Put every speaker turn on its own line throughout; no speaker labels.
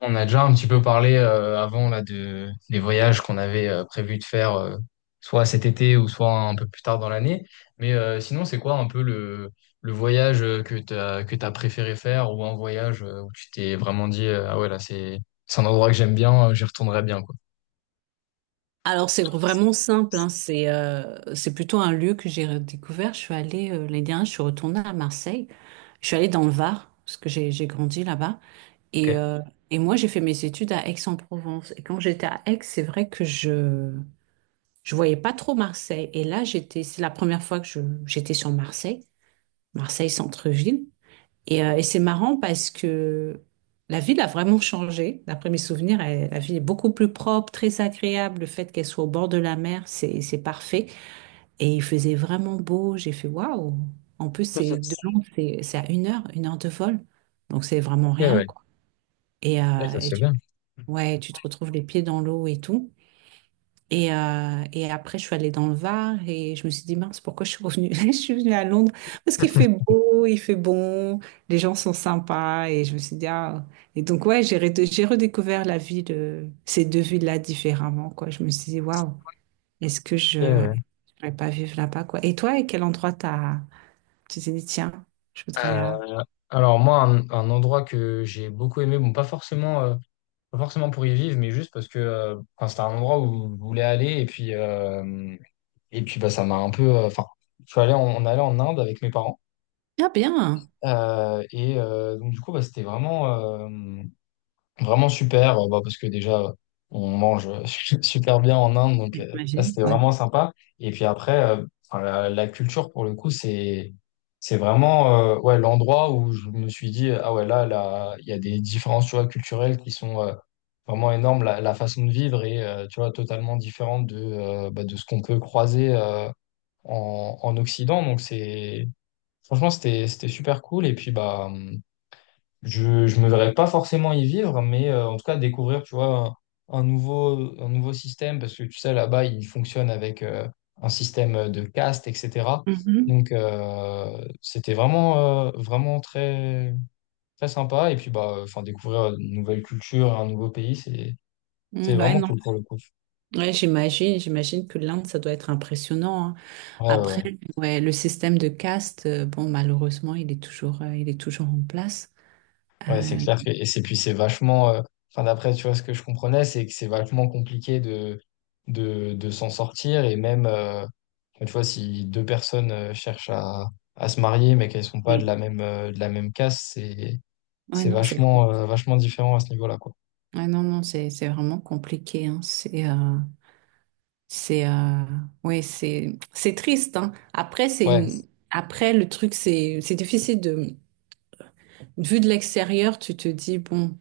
On a déjà un petit peu parlé avant là de des voyages qu'on avait prévu de faire soit cet été ou soit un peu plus tard dans l'année. Mais sinon, c'est quoi un peu le voyage que t'as préféré faire ou un voyage où tu t'es vraiment dit ah ouais là c'est un endroit que j'aime bien, j'y retournerai bien quoi.
Alors, c'est vraiment simple, hein. C'est plutôt un lieu que j'ai redécouvert. Je suis allée, l'année dernière, je suis retournée à Marseille. Je suis allée dans le Var, parce que j'ai grandi là-bas.
Ok.
Et, euh, et moi, j'ai fait mes études à Aix-en-Provence. Et quand j'étais à Aix, c'est vrai que je voyais pas trop Marseille. Et là, j'étais, c'est la première fois que je j'étais sur Marseille, Marseille centre-ville. Et c'est marrant parce que la ville a vraiment changé. D'après mes souvenirs, la ville est beaucoup plus propre, très agréable. Le fait qu'elle soit au bord de la mer, c'est parfait. Et il faisait vraiment beau. J'ai fait waouh. En plus, c'est de Londres, c'est à 1 heure, 1 heure de vol. Donc, c'est vraiment
Ok,
rien,
ouais.
quoi. Et,
Ouais,
euh,
ça
et
se fait
tu-
bien.
ouais, tu te retrouves les pieds dans l'eau et tout. Et après, je suis allée dans le Var et je me suis dit, mince, pourquoi je suis revenue? Je suis venue à Londres parce qu'il fait beau, il fait bon, les gens sont sympas. Et je me suis dit, ah. Et donc, ouais, j'ai redécouvert la ville, ces deux villes-là différemment, quoi. Je me suis dit, waouh, est-ce que je
Ok,
ne
ouais.
pourrais pas vivre là-bas, quoi. Et toi, à quel endroit t'as... tu t'es dit, tiens, je voudrais.
Euh,
euh,
alors moi, un endroit que j'ai beaucoup aimé, bon pas forcément. Pas forcément pour y vivre, mais juste parce que enfin, c'était un endroit où je voulais aller. Et puis bah, ça m'a un peu. Enfin, je suis allé en, on allait en Inde avec mes parents.
Ah, bien!
Et donc, du coup, bah, c'était vraiment. euh, Vraiment super, bah, parce que déjà, on mange super bien en Inde, donc ça,
J'imagine,
c'était
ouais.
vraiment sympa. Et puis après, enfin, la culture, pour le coup, c'est, vraiment ouais, l'endroit où je me suis dit, ah ouais, là, là, il y a des différences, tu vois, culturelles qui sont vraiment énormes. La façon de vivre est, tu vois, totalement différente de, bah, de ce qu'on peut croiser en, Occident. Donc c'est, franchement, c'était super cool. Et puis, bah, je me verrais pas forcément y vivre, mais en tout cas découvrir, tu vois, un nouveau, un nouveau système, parce que tu sais, là-bas, il fonctionne avec un système de caste, etc.
Mhm.
Donc, c'était vraiment, vraiment très, très sympa. Et puis, bah, enfin, découvrir une nouvelle culture, un nouveau pays, c'est,
Mm, ouais,
vraiment
non.
cool pour le coup.
Ouais, j'imagine, j'imagine que l'Inde, ça doit être impressionnant.
Ouais, ouais,
Après,
ouais.
ouais, le système de caste, bon, malheureusement, il est toujours en place.
Ouais, c'est
Euh,
clair que, et c'est puis c'est vachement, enfin d'après, tu vois, ce que je comprenais, c'est que c'est vachement compliqué de, s'en sortir et même, tu vois, si deux personnes cherchent à se marier mais qu'elles sont pas de
ouais.
la même, de la même caste, c'est,
Ouais,
c'est
non, c'est,
vachement, vachement différent à ce niveau-là, quoi.
ouais, non, non, c'est vraiment compliqué, hein. C'est, euh, ouais, c'est triste, hein. Après, c'est
Ouais.
une, après, le truc, c'est difficile de, vu de l'extérieur, tu te dis, bon,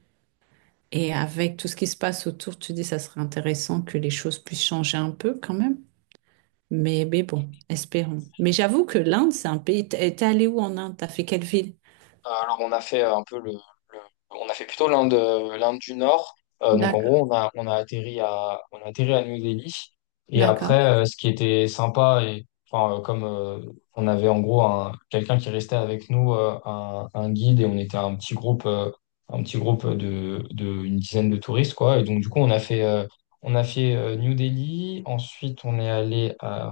et avec tout ce qui se passe autour, tu te dis, ça serait intéressant que les choses puissent changer un peu quand même. Mais bon, espérons. Mais j'avoue que l'Inde, c'est un pays. T'es allé où en Inde? T'as fait quelle ville?
Alors on a fait un peu le, on a fait plutôt l'Inde, l'Inde du Nord. Donc en
D'accord,
gros on a atterri à on a atterri à New Delhi et après
d'accord.
ce qui était sympa et enfin comme on avait en gros un quelqu'un qui restait avec nous un, guide et on était un petit groupe un petit groupe de une dizaine de touristes quoi et donc du coup on a fait New Delhi, ensuite on est allé à,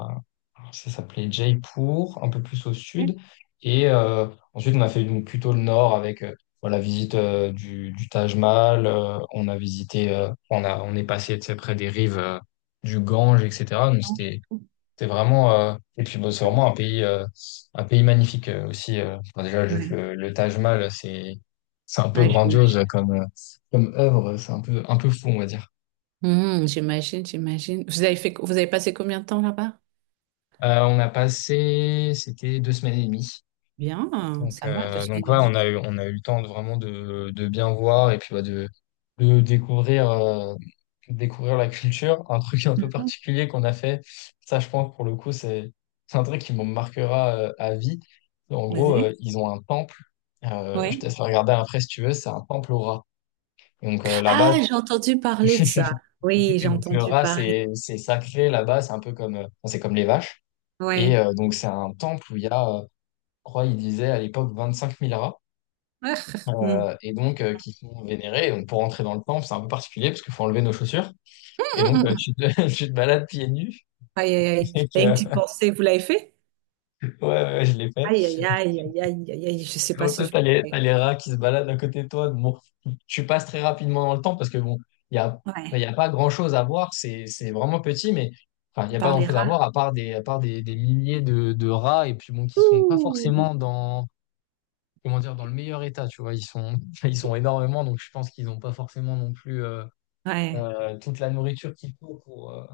ça s'appelait Jaipur, un peu plus au sud, et euh, Ensuite, on a fait donc plutôt le nord avec voilà, la visite du, Taj Mahal. On a visité, on est passé, tu sais, près des rives du Gange, etc. Donc
Non, je
c'était,
trouve.
c'était vraiment, et puis bon, c'est vraiment un pays, un pays magnifique aussi. Enfin, déjà, juste
Ouais,
le, Taj Mahal, c'est un peu
ouais, j'imagine.
grandiose comme, comme œuvre. C'est un peu fou, on va dire.
Hmm, j'imagine, j'imagine. Vous avez fait, vous avez passé combien de temps là-bas?
On a passé, c'était 2 semaines et demie.
Bien,
Donc,
ça va, deux
euh, donc
semaines et
ouais,
demie.
on a eu le temps de vraiment de, bien voir et puis bah, de découvrir, découvrir la culture. Un truc un peu
Mhm,
particulier qu'on a fait, ça je pense pour le coup, c'est un truc qui me marquera à vie. En gros,
vas-y.
ils ont un temple. Je te
Oui.
laisse regarder après si tu veux, c'est un temple au rat. Donc là-bas,
Ah, j'ai entendu parler de ça. Oui,
et
j'ai
donc le
entendu
rat
parler.
c'est sacré là-bas, c'est un peu comme enfin, c'est comme les vaches. Et
Oui.
donc c'est un temple où il y a, je crois, ils disaient à l'époque 25 000 rats.
Ah, hmm.
Et donc qui sont vénérés. Et donc pour rentrer dans le temple, c'est un peu particulier parce qu'il faut enlever nos chaussures. Et donc
Hmm.
tu te, tu te balades pieds nus.
Aïe, aïe, aïe.
Et que,
Rien que d'y
ouais,
penser, vous l'avez fait?
ouais, ouais, je l'ai fait.
Aïe, aïe, aïe, aïe, aïe, aïe, aïe. Je sais pas
Donc
si
toi,
je...
t'as les, t'as
pourrais.
les rats qui se baladent à côté de toi. Bon, tu passes très rapidement dans le temple parce que bon, il y a, il y
Ouais,
a pas grand-chose à voir. C'est vraiment petit, mais enfin, il
on
n'y a pas grand-chose à voir
parlera.
à part des milliers de rats et puis bon, qui sont pas forcément dans, comment dire, dans le meilleur état, tu vois. Ils sont, ils sont énormément, donc je pense qu'ils n'ont pas forcément non plus. euh,
Ouais,
euh, toute la nourriture qu'il faut pour, euh,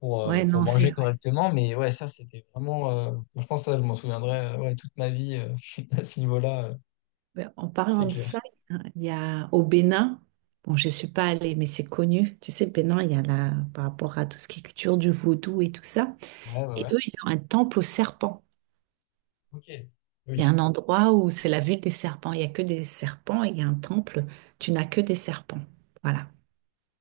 pour, euh,
ouais,
pour
non, c'est
manger
vrai.
correctement. Mais ouais, ça, c'était vraiment. Je pense que ça, je m'en souviendrai ouais, toute ma vie à ce niveau-là,
Ben, en
c'est
parlant de
clair.
ça, il y a au Bénin, bon, je ne suis pas allée, mais c'est connu. Tu sais, le Bénin, il y a là, par rapport à tout ce qui est culture du vaudou et tout ça.
Ouais, ouais,
Et
ouais.
eux, ils ont un temple aux serpents.
Ok.
Il y a
Oui.
un endroit où c'est la ville des serpents. Il n'y a que des serpents et il y a un temple. Tu n'as que des serpents. Voilà.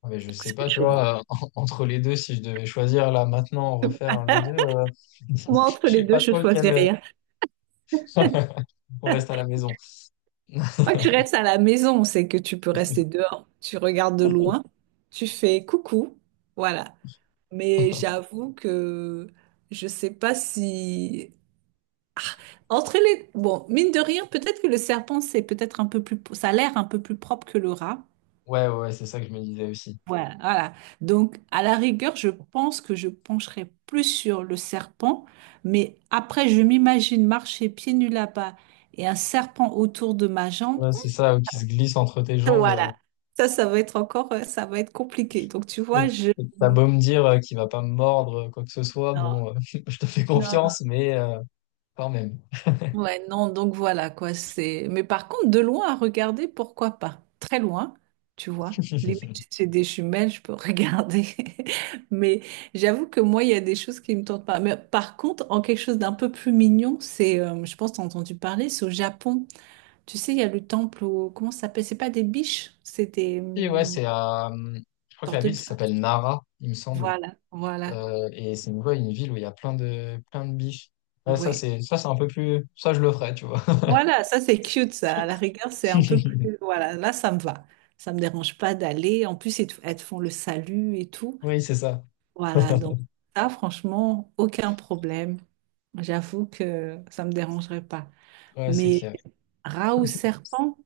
Ah, mais je
Donc,
sais
c'est
pas,
autre
tu
chose.
vois, entre les deux, si je devais choisir là maintenant, refaire un des deux,
Moi,
je
entre les
sais
deux,
pas
je
trop
choisis
lequel.
rien.
On reste à la maison.
Moi, tu restes à la maison, c'est que tu peux rester dehors. Tu regardes de loin. Tu fais coucou. Voilà. Mais j'avoue que je sais pas si... Ah, entre les... Bon, mine de rien, peut-être que le serpent, c'est peut-être un peu plus... Ça a l'air un peu plus propre que le rat.
Ouais, ouais, ouais, c'est ça que je me disais aussi.
Voilà, voilà. Donc, à la rigueur, je pense que je pencherai plus sur le serpent. Mais après, je m'imagine marcher pieds nus là-bas et un serpent autour de ma jambe.
Ouais, c'est ça qui se glisse entre tes jambes. euh,
Voilà. Ça va être encore... Ça va être compliqué. Donc, tu
Mais
vois, je...
t'as beau me dire qu'il va pas me mordre, quoi que ce soit,
Non,
bon, je te fais
non,
confiance, mais quand même.
ouais, non, donc voilà quoi, c'est. Mais par contre, de loin à regarder, pourquoi pas? Très loin, tu vois. Limite, si c'est des jumelles, je peux regarder. Mais j'avoue que moi, il y a des choses qui me tentent pas. Mais par contre, en quelque chose d'un peu plus mignon, c'est, je pense, t'as entendu parler, c'est au Japon. Tu sais, il y a le temple au... Comment ça s'appelle? C'est pas des biches, c'est des
Et ouais, je crois que la
sortes
ville
de.
s'appelle Nara, il me semble.
Voilà, voilà.
Et c'est une, ouais, une ville où il y a plein de, biches. Ouais, ça,
Ouais.
c'est, ça, c'est un peu plus, ça, je le ferais, tu vois.
Voilà, ça c'est cute, ça. À la rigueur, c'est un peu plus. Voilà, là ça me va. Ça me dérange pas d'aller. En plus, ils te elles te font le salut et tout.
Oui, c'est ça.
Voilà, donc ça, franchement, aucun problème. J'avoue que ça me dérangerait pas.
Ouais, c'est
Mais
clair.
rat ou serpent,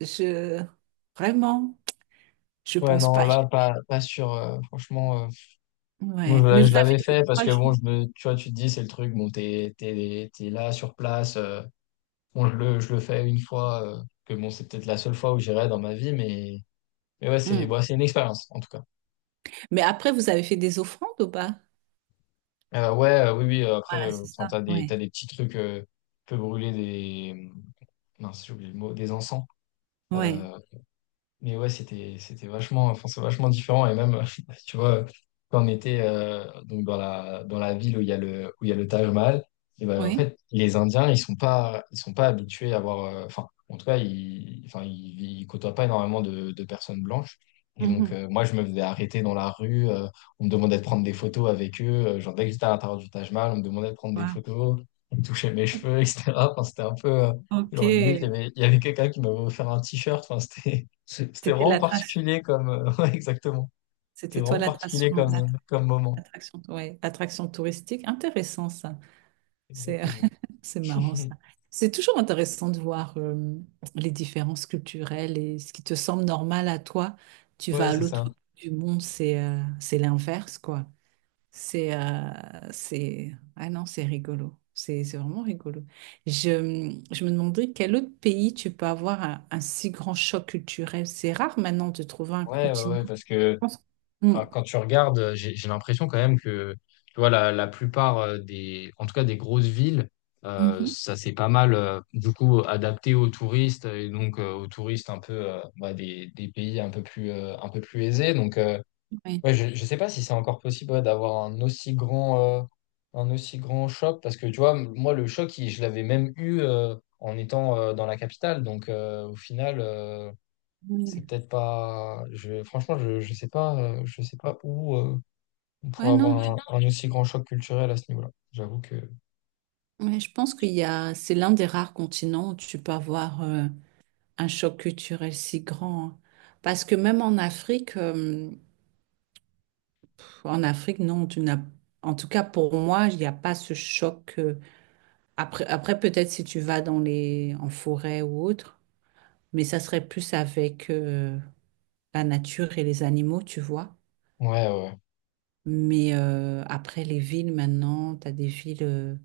je. Vraiment, je
Ouais,
pense
non,
pas.
là, pas, pas sûr. Franchement,
Ouais,
moi,
mais
je,
vous
je
avez
l'avais
fait
fait parce
trois
que, bon,
jours.
je me, tu vois, tu te dis, c'est le truc, bon, t'es, là sur place. Bon, je le fais une fois, que bon, c'est peut-être la seule fois où j'irai dans ma vie, mais ouais, c'est
Hmm.
bon, c'est une expérience, en tout cas.
Mais après, vous avez fait des offrandes ou pas?
Ouais, oui, oui,
Voilà,
après,
c'est
enfin,
ça.
t'as des, t'as
Ouais,
des petits trucs, tu peux brûler des, mince, j'ai oublié le mot, des encens.
ouais,
Euh, Mais ouais, c'était vachement, enfin, c'est vachement différent. Et même, tu vois, quand on était donc dans la, ville où il y a le, où il y a le Taj Mahal, et ben, en
oui.
fait, les Indiens, ils sont pas, habitués à avoir. Enfin, en tout cas, ils, enfin, ils côtoient pas énormément de personnes blanches. Et donc,
Mhm.
moi, je me faisais arrêter dans la rue. On me demandait de prendre des photos avec eux. Genre, dès que j'étais à l'intérieur du Taj Mahal, on me demandait de prendre des
Wow.
photos. On me touchait mes cheveux, etc. Enfin, c'était un peu. euh,
Ok,
genre, limite, il y
c'était
avait, il y avait quelqu'un qui m'avait offert un t-shirt. Enfin, c'était. C'était vraiment
l'attraction.
particulier comme. Ouais, exactement. C'était
C'était toi
vraiment
l'attraction,
particulier comme, comme moment.
l'attraction, ouais, attraction touristique. Intéressant ça. C'est,
Exactement.
c'est marrant ça. C'est toujours intéressant de voir les différences culturelles et ce qui te semble normal à toi, tu vas
Ouais,
à
c'est
l'autre
ça.
bout du monde, c'est l'inverse quoi. C'est euh, c'est Ah non, c'est rigolo. C'est vraiment rigolo. Je me demandais quel autre pays tu peux avoir un si grand choc culturel. C'est rare maintenant de trouver un
Ouais, ouais,
continent.
ouais, parce
Je
que
pense- Mm.
enfin, quand tu regardes, j'ai l'impression quand même que tu vois, la plupart des, en tout cas des grosses villes,
Mhm.
ça s'est pas mal du coup adapté aux touristes et donc aux touristes un peu bah, des pays un peu plus, un peu plus aisés. Donc,
Oui.
ouais, je ne sais pas si c'est encore possible, ouais, d'avoir un aussi grand, un aussi grand choc, parce que tu vois, moi, le choc, je l'avais même eu en étant dans la capitale. Donc, au final, c'est
Ouais,
peut-être pas. Je, franchement, je ne sais pas, je sais pas où on
ouais,
pourrait, ouais, avoir
non,
un aussi grand choc culturel à ce niveau-là. J'avoue que.
ouais, je pense qu'il y a, c'est l'un des rares continents où tu peux avoir un choc culturel si grand, hein. Parce que même en Afrique, non, tu n'as, en tout cas pour moi, il n'y a pas ce choc. Après, après peut-être si tu vas dans les, en forêt ou autre, mais ça serait plus avec la nature et les animaux, tu vois.
Ouais, ouais. Ouais,
Mais après les villes maintenant, tu as des villes.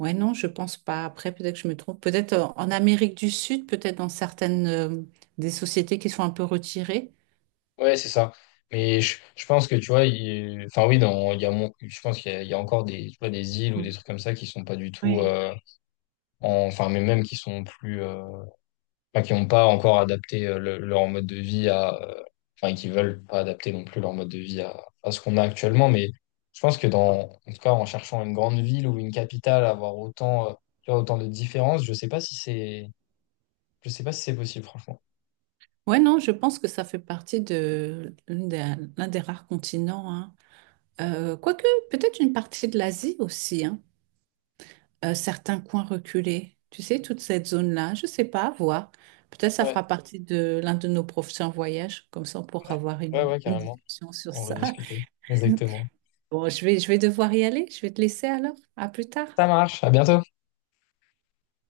Ouais, non, je pense pas. Après, peut-être que je me trompe. Peut-être en Amérique du Sud, peut-être dans certaines des sociétés qui sont un peu retirées.
ouais, c'est ça. Mais je, pense que, tu vois, il, enfin, oui, dans, il y a mon, je pense qu'il y a encore des, tu vois, des îles ou des trucs comme ça qui sont pas du tout.
Ouais.
Enfin, mais même qui sont plus. Enfin, qui n'ont pas encore adapté leur mode de vie à, enfin, qui veulent pas adapter non plus leur mode de vie à, ce qu'on a actuellement. Mais je pense que dans, en tout cas, en cherchant une grande ville ou une capitale, avoir autant, tu vois, autant de différences, je sais pas si c'est, je sais pas si c'est, possible, franchement.
Ouais, non, je pense que ça fait partie de l'un des rares continents, hein. Quoique, peut-être une partie de l'Asie aussi, hein. Certains coins reculés. Tu sais, toute cette zone-là, je sais pas, à voir. Peut-être ça
Ouais.
fera partie de l'un de nos prochains voyages. Comme ça, on pourra avoir
Ouais, ouais,
une
carrément.
discussion sur
On va
ça.
discuter. Exactement.
Bon, je vais devoir y aller. Je vais te laisser alors. À plus tard.
Ça marche. À bientôt.